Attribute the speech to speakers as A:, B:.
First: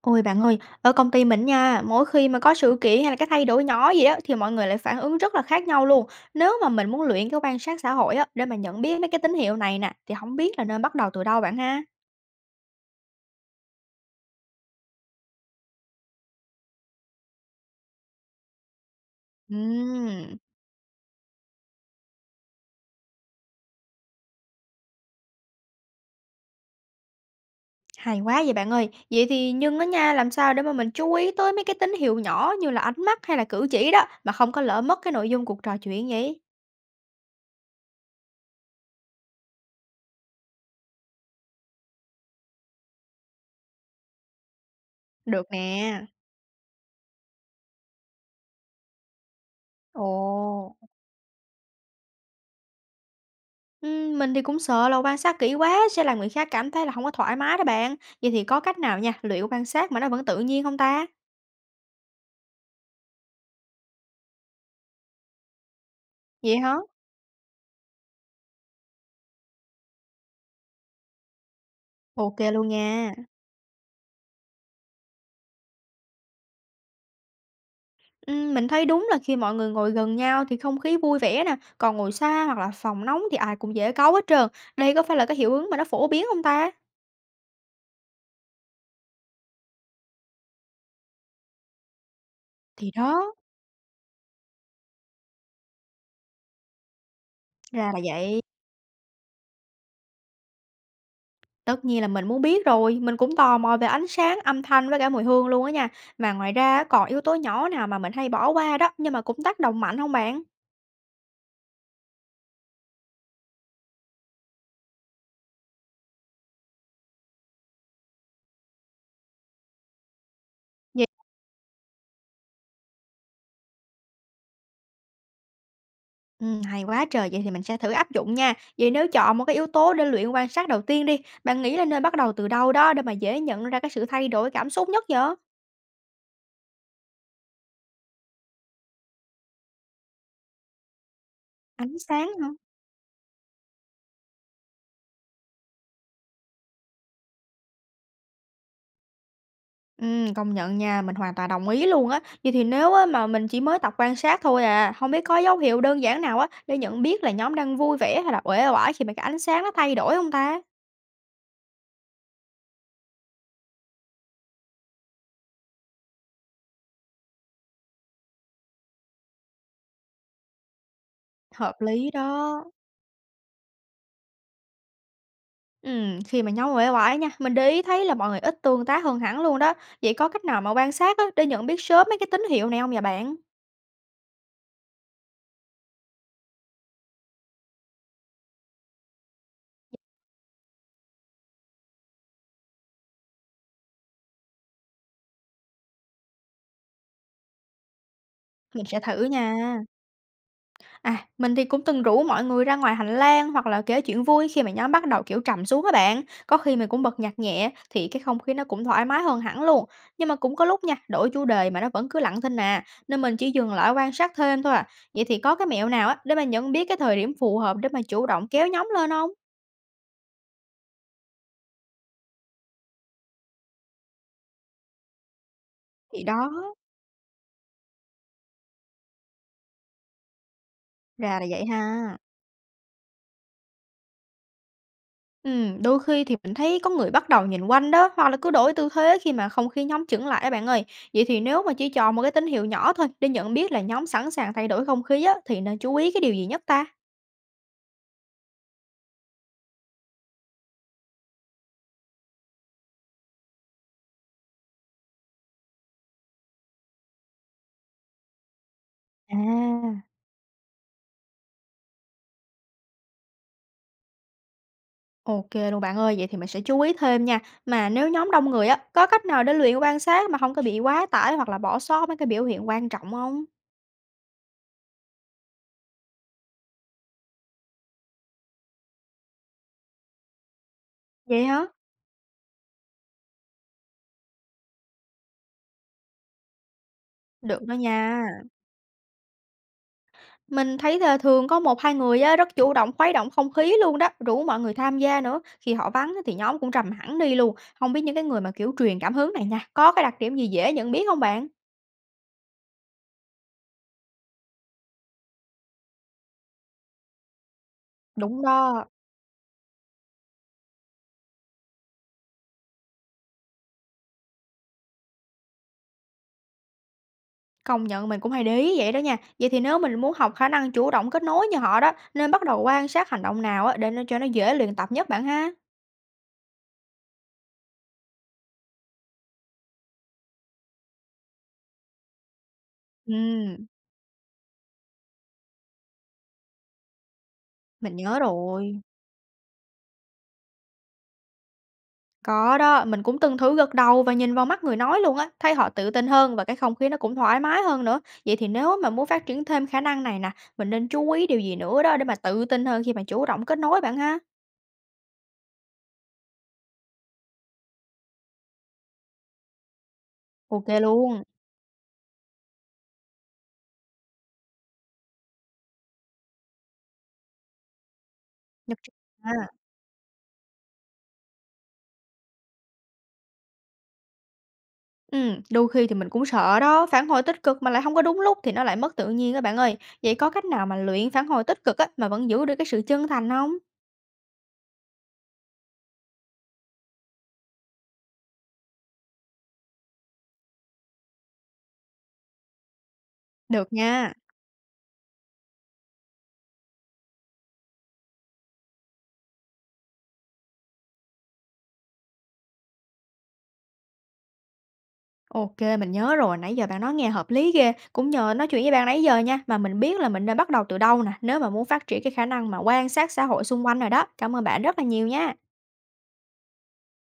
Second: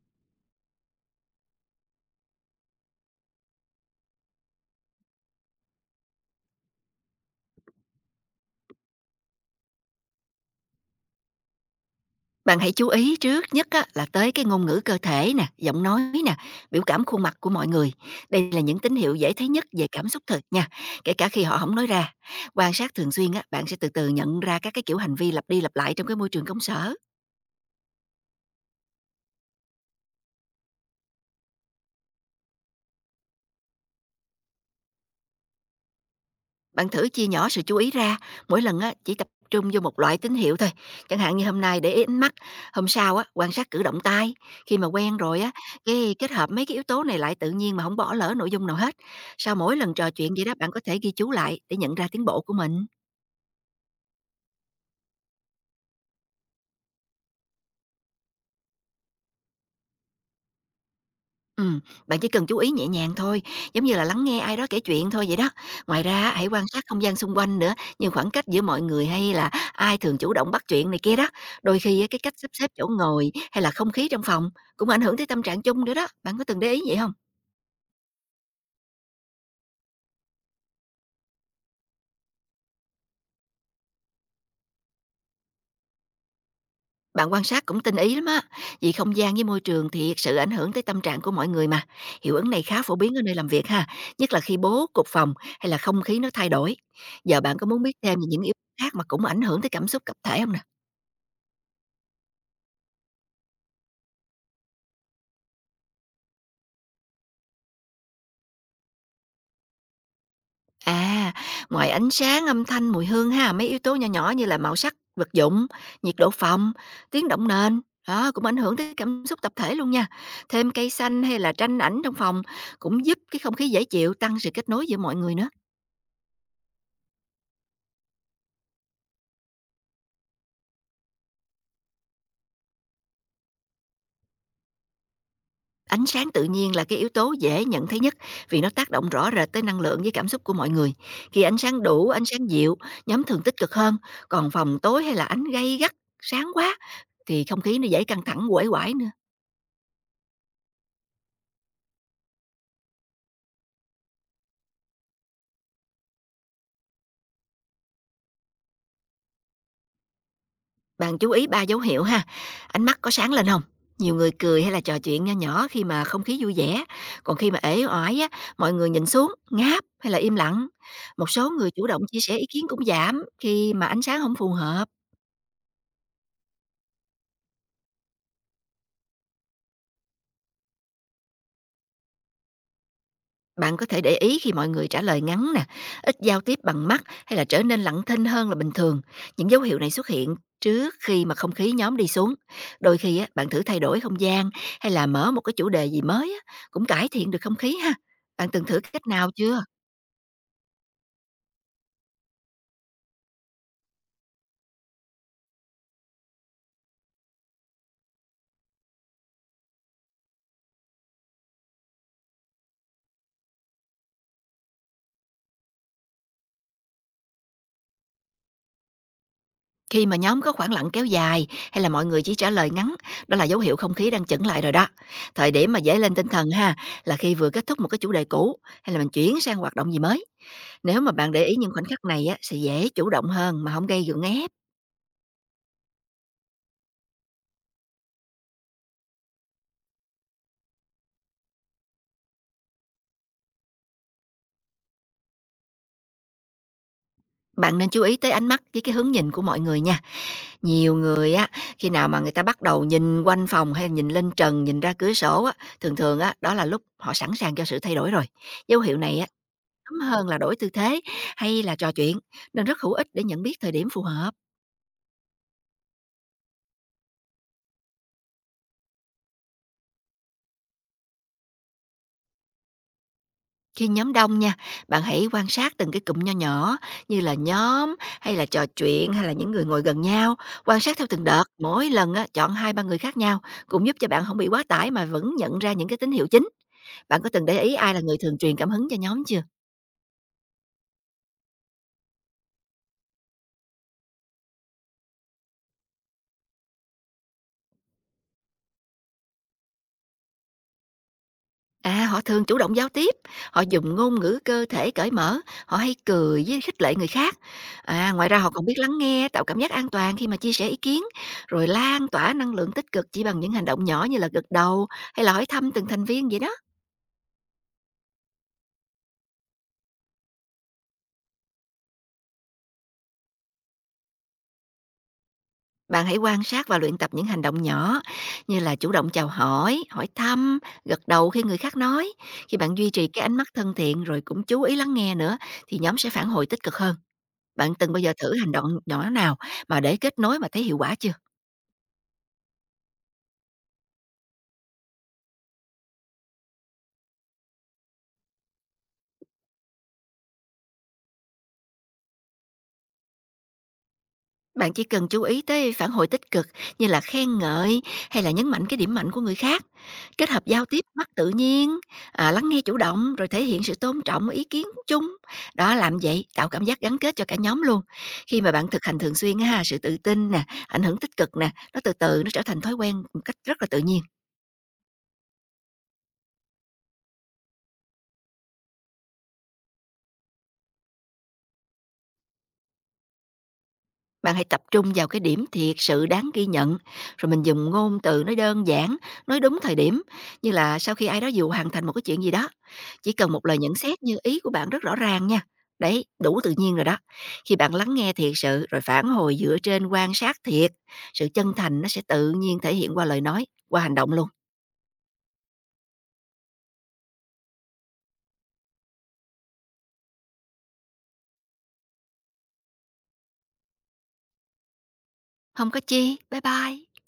A: Ôi, bạn ơi, ở công ty mình nha, mỗi khi mà có sự kiện hay là cái thay đổi nhỏ gì đó thì mọi người lại phản ứng rất là khác nhau luôn. Nếu mà mình muốn luyện cái quan sát xã hội á để mà nhận biết mấy cái tín hiệu này nè thì không biết là nên bắt đầu từ đâu bạn ha?
B: Bạn hãy chú ý trước nhất á, là tới cái ngôn ngữ cơ thể nè, giọng nói nè, biểu cảm khuôn mặt của mọi người. Đây là những tín hiệu dễ thấy nhất về cảm xúc
A: Ừm,
B: thật nha, kể cả khi họ không nói ra. Quan sát thường xuyên á, bạn sẽ từ từ nhận ra các cái kiểu hành vi lặp đi lặp lại trong cái môi trường công sở.
A: hay quá vậy bạn ơi. Vậy thì nhưng á nha, làm sao để mà mình chú ý tới mấy cái tín hiệu nhỏ như là ánh mắt hay là cử chỉ đó mà không có lỡ mất cái nội dung cuộc trò chuyện vậy?
B: Bạn thử chia nhỏ sự chú ý ra, mỗi lần á, chỉ tập trung vô một loại tín hiệu thôi. Chẳng hạn như hôm nay để ý ánh mắt, hôm sau á, quan sát cử động tay. Khi mà quen rồi
A: Được
B: á,
A: nè.
B: cái kết hợp mấy cái yếu tố này lại tự nhiên mà không bỏ lỡ nội dung nào hết. Sau mỗi lần
A: Ồ.
B: trò chuyện vậy đó, bạn có thể ghi chú lại để nhận ra tiến bộ của mình.
A: Mình thì cũng sợ là quan sát kỹ quá sẽ làm người khác cảm thấy là không có thoải mái đó bạn. Vậy thì có cách nào nha, liệu quan sát mà nó vẫn tự nhiên không ta?
B: Ừm, bạn chỉ cần chú ý nhẹ nhàng thôi, giống như là lắng nghe ai đó kể chuyện thôi vậy đó. Ngoài ra hãy
A: Vậy
B: quan
A: hả?
B: sát không gian xung quanh nữa, như khoảng cách giữa mọi người hay là ai thường chủ động bắt chuyện này kia đó. Đôi khi á, cái cách
A: Ok
B: sắp
A: luôn
B: xếp chỗ
A: nha.
B: ngồi hay là không khí trong phòng cũng ảnh hưởng tới tâm trạng chung nữa đó. Bạn có từng để ý vậy không?
A: Mình thấy đúng là khi mọi người ngồi gần nhau thì không khí vui vẻ nè, còn ngồi xa hoặc là phòng nóng thì ai cũng dễ cáu hết trơn. Đây có phải là cái hiệu ứng mà nó phổ biến không ta?
B: Bạn quan sát cũng tinh ý lắm á, vì không gian với môi trường thì sự ảnh hưởng tới tâm trạng của mọi người mà. Hiệu ứng này khá
A: Thì
B: phổ biến ở
A: đó,
B: nơi làm việc ha, nhất là khi bố cục phòng hay là không khí nó thay đổi. Giờ bạn có muốn
A: ra
B: biết
A: là
B: thêm về
A: vậy.
B: những yếu tố khác mà cũng ảnh hưởng tới cảm xúc tập thể không nè?
A: Tất nhiên là mình muốn biết rồi, mình cũng tò mò về ánh sáng, âm thanh với cả mùi hương luôn á nha. Mà ngoài ra còn yếu tố nhỏ nào mà mình hay bỏ qua đó, nhưng mà cũng tác động mạnh không bạn?
B: À, ngoài ánh sáng, âm thanh, mùi hương ha, mấy yếu tố nhỏ nhỏ như là màu sắc vật dụng, nhiệt độ phòng, tiếng động nền, đó cũng ảnh hưởng tới cảm xúc tập thể luôn nha. Thêm cây
A: Vậy
B: xanh hay là tranh ảnh trong phòng cũng giúp cái không khí dễ chịu, tăng sự kết nối giữa mọi người nữa.
A: Hay quá trời! Vậy thì mình sẽ thử áp dụng nha. Vậy nếu chọn một cái yếu tố để luyện quan sát đầu tiên đi, bạn nghĩ là nên bắt đầu từ đâu đó để mà dễ nhận ra cái sự thay đổi cảm xúc nhất vậy?
B: Ánh sáng tự nhiên là cái yếu tố dễ nhận thấy nhất vì nó tác động rõ rệt tới năng lượng với cảm xúc của mọi người. Khi ánh sáng
A: Ánh
B: đủ, ánh
A: sáng hả?
B: sáng dịu, nhóm thường tích cực hơn, còn phòng tối hay là ánh gay gắt, sáng quá thì không khí nó dễ căng thẳng, quể quải nữa.
A: Công nhận nha, mình hoàn toàn đồng ý luôn á. Vậy thì nếu á mà mình chỉ mới tập quan sát thôi à, không biết có dấu hiệu đơn giản nào á để nhận biết là nhóm đang vui vẻ hay là uể oải khi mà cái ánh sáng nó thay đổi không ta?
B: Bạn chú ý ba dấu hiệu ha. Ánh mắt có sáng lên không? Nhiều người cười hay là trò chuyện nho nhỏ khi mà không khí vui vẻ. Còn khi mà ế oải á, mọi người nhìn xuống, ngáp hay là im lặng. Một số người
A: Hợp
B: chủ động
A: lý
B: chia sẻ ý
A: đó.
B: kiến cũng giảm khi mà ánh sáng không phù hợp.
A: Khi mà nhóm uể oải nha, mình để ý thấy là mọi người ít tương tác hơn hẳn luôn đó. Vậy có cách nào mà quan sát á, để nhận biết sớm mấy cái tín hiệu này không nhà bạn?
B: Bạn có thể để ý khi mọi người trả lời ngắn nè, ít giao tiếp bằng mắt hay là trở nên lặng thinh hơn là bình thường. Những dấu hiệu này xuất hiện trước khi mà không khí nhóm đi xuống. Đôi khi á, bạn thử thay đổi không gian hay là mở một cái chủ đề gì mới á, cũng cải thiện được không khí ha. Bạn từng thử
A: Mình sẽ
B: cách
A: thử
B: nào chưa?
A: nha. À, mình thì cũng từng rủ mọi người ra ngoài hành lang hoặc là kể chuyện vui khi mà nhóm bắt đầu kiểu trầm xuống các bạn. Có khi mình cũng bật nhạc nhẹ thì cái không khí nó cũng thoải mái hơn hẳn luôn. Nhưng mà cũng có lúc nha, đổi chủ đề mà nó vẫn cứ lặng thinh à, nên mình chỉ dừng lại quan sát thêm thôi à. Vậy thì có cái mẹo nào á để mà nhận biết cái thời điểm phù hợp để mà chủ động kéo nhóm lên không?
B: Khi mà nhóm có khoảng lặng kéo dài hay là mọi người chỉ trả lời ngắn, đó là dấu hiệu không khí đang chững lại rồi đó. Thời điểm mà dễ lên
A: Thì
B: tinh thần
A: đó,
B: ha là khi vừa kết thúc một cái chủ đề cũ hay là mình chuyển sang hoạt động gì mới. Nếu mà bạn
A: ra
B: để
A: là
B: ý
A: vậy
B: những khoảnh khắc
A: ha.
B: này á, sẽ dễ chủ động hơn mà không gây gượng ép.
A: Đôi khi thì mình thấy có người bắt đầu nhìn quanh đó, hoặc là cứ đổi tư thế khi mà không khí nhóm chững lại á bạn ơi. Vậy thì nếu mà chỉ chọn một cái tín hiệu nhỏ thôi để nhận biết là nhóm sẵn sàng thay đổi không khí á, thì nên chú ý cái điều gì nhất ta?
B: Bạn nên chú ý tới ánh mắt với cái hướng nhìn của mọi người nha. Nhiều người á, khi nào mà người ta bắt đầu nhìn quanh phòng hay nhìn lên trần, nhìn ra cửa sổ á, thường thường á, đó là lúc họ sẵn sàng cho sự thay đổi rồi. Dấu hiệu này á,
A: À,
B: sớm hơn là đổi tư thế hay là trò chuyện, nên rất hữu ích để nhận biết thời điểm phù hợp.
A: Ok luôn bạn ơi, vậy thì mình sẽ chú ý thêm nha. Mà nếu nhóm đông người á, có cách nào để luyện quan sát mà không có bị quá tải hoặc là bỏ sót mấy cái biểu hiện quan trọng không?
B: Khi nhóm đông nha, bạn hãy quan sát từng cái cụm nho nhỏ như là nhóm hay là trò chuyện hay là những người ngồi gần nhau, quan sát theo từng
A: Vậy
B: đợt,
A: hả?
B: mỗi lần á chọn hai ba người khác nhau cũng giúp cho bạn không bị quá tải mà vẫn nhận ra những cái tín hiệu chính. Bạn có từng
A: Được
B: để
A: đó
B: ý ai là người
A: nha.
B: thường truyền cảm hứng cho nhóm chưa?
A: Mình thấy là thường có một hai người á, rất chủ động khuấy động không khí luôn đó, rủ mọi người tham gia nữa. Khi họ vắng á thì nhóm cũng trầm hẳn đi luôn. Không biết những cái người mà, kiểu, truyền cảm hứng này nha, có cái đặc điểm gì dễ nhận biết không bạn?
B: À, họ thường chủ động giao tiếp, họ dùng ngôn ngữ cơ thể cởi mở, họ hay cười với khích lệ người khác. À, ngoài ra
A: Đúng
B: họ còn biết
A: đó.
B: lắng nghe, tạo cảm giác an toàn khi mà chia sẻ ý kiến, rồi lan tỏa năng lượng tích cực chỉ bằng những hành động nhỏ như là gật đầu hay là hỏi thăm từng thành viên vậy đó.
A: Công nhận mình cũng hay để ý vậy đó nha. Vậy thì nếu mình muốn học khả năng chủ động kết nối như họ đó, nên bắt đầu quan sát hành động nào á để nó cho nó dễ luyện tập nhất bạn ha?
B: Bạn hãy quan sát và luyện tập những hành động nhỏ như là chủ động chào hỏi, hỏi thăm, gật đầu khi người khác nói. Khi bạn duy trì cái ánh mắt
A: Ừm,
B: thân thiện rồi cũng chú ý lắng nghe nữa thì nhóm sẽ phản hồi tích cực hơn. Bạn từng
A: mình
B: bao giờ
A: nhớ
B: thử hành động
A: rồi.
B: nhỏ nào mà để kết nối mà thấy hiệu quả chưa?
A: Có đó, mình cũng từng thử gật đầu và nhìn vào mắt người nói luôn á, thấy họ tự tin hơn và cái không khí nó cũng thoải mái hơn nữa. Vậy thì nếu mà muốn phát triển thêm khả năng này nè, mình nên chú ý điều gì nữa đó để mà tự tin hơn khi mà chủ động kết nối bạn ha?
B: Bạn chỉ cần chú ý tới phản hồi tích cực như là khen ngợi hay là nhấn mạnh cái điểm mạnh của người khác, kết hợp giao
A: Ok
B: tiếp mắt
A: luôn.
B: tự nhiên, lắng nghe chủ động rồi thể hiện sự tôn trọng ý kiến chung. Đó làm vậy tạo cảm giác gắn kết cho cả nhóm luôn. Khi mà bạn
A: Nhất
B: thực
A: trí.
B: hành thường
A: À.
B: xuyên á ha, sự tự tin nè, ảnh hưởng tích cực nè, nó từ từ nó trở thành thói quen một cách rất là tự nhiên.
A: Ừ, đôi khi thì mình cũng sợ đó, phản hồi tích cực mà lại không có đúng lúc thì nó lại mất tự nhiên các bạn ơi. Vậy có cách nào mà luyện phản hồi tích cực á mà vẫn giữ được cái sự chân thành không?
B: Bạn hãy tập trung vào cái điểm thiệt sự đáng ghi nhận, rồi mình dùng ngôn từ nói đơn giản, nói đúng thời điểm, như là sau khi ai đó dù hoàn thành một cái chuyện gì đó, chỉ cần một lời
A: Được
B: nhận xét
A: nha.
B: như ý của bạn rất rõ ràng nha. Đấy, đủ tự nhiên rồi đó. Khi bạn lắng nghe thiệt sự rồi phản hồi dựa trên quan sát thiệt, sự chân thành nó sẽ tự nhiên thể hiện qua lời nói, qua hành động luôn.
A: OK, mình nhớ rồi, nãy giờ bạn nói nghe hợp lý ghê. Cũng nhờ nói chuyện với bạn nãy giờ nha, mà mình biết là mình nên bắt đầu từ đâu nè, nếu mà muốn phát triển cái khả năng mà quan sát xã hội xung quanh rồi đó. Cảm ơn bạn rất là nhiều nha.
B: Không có chi. Bye bye.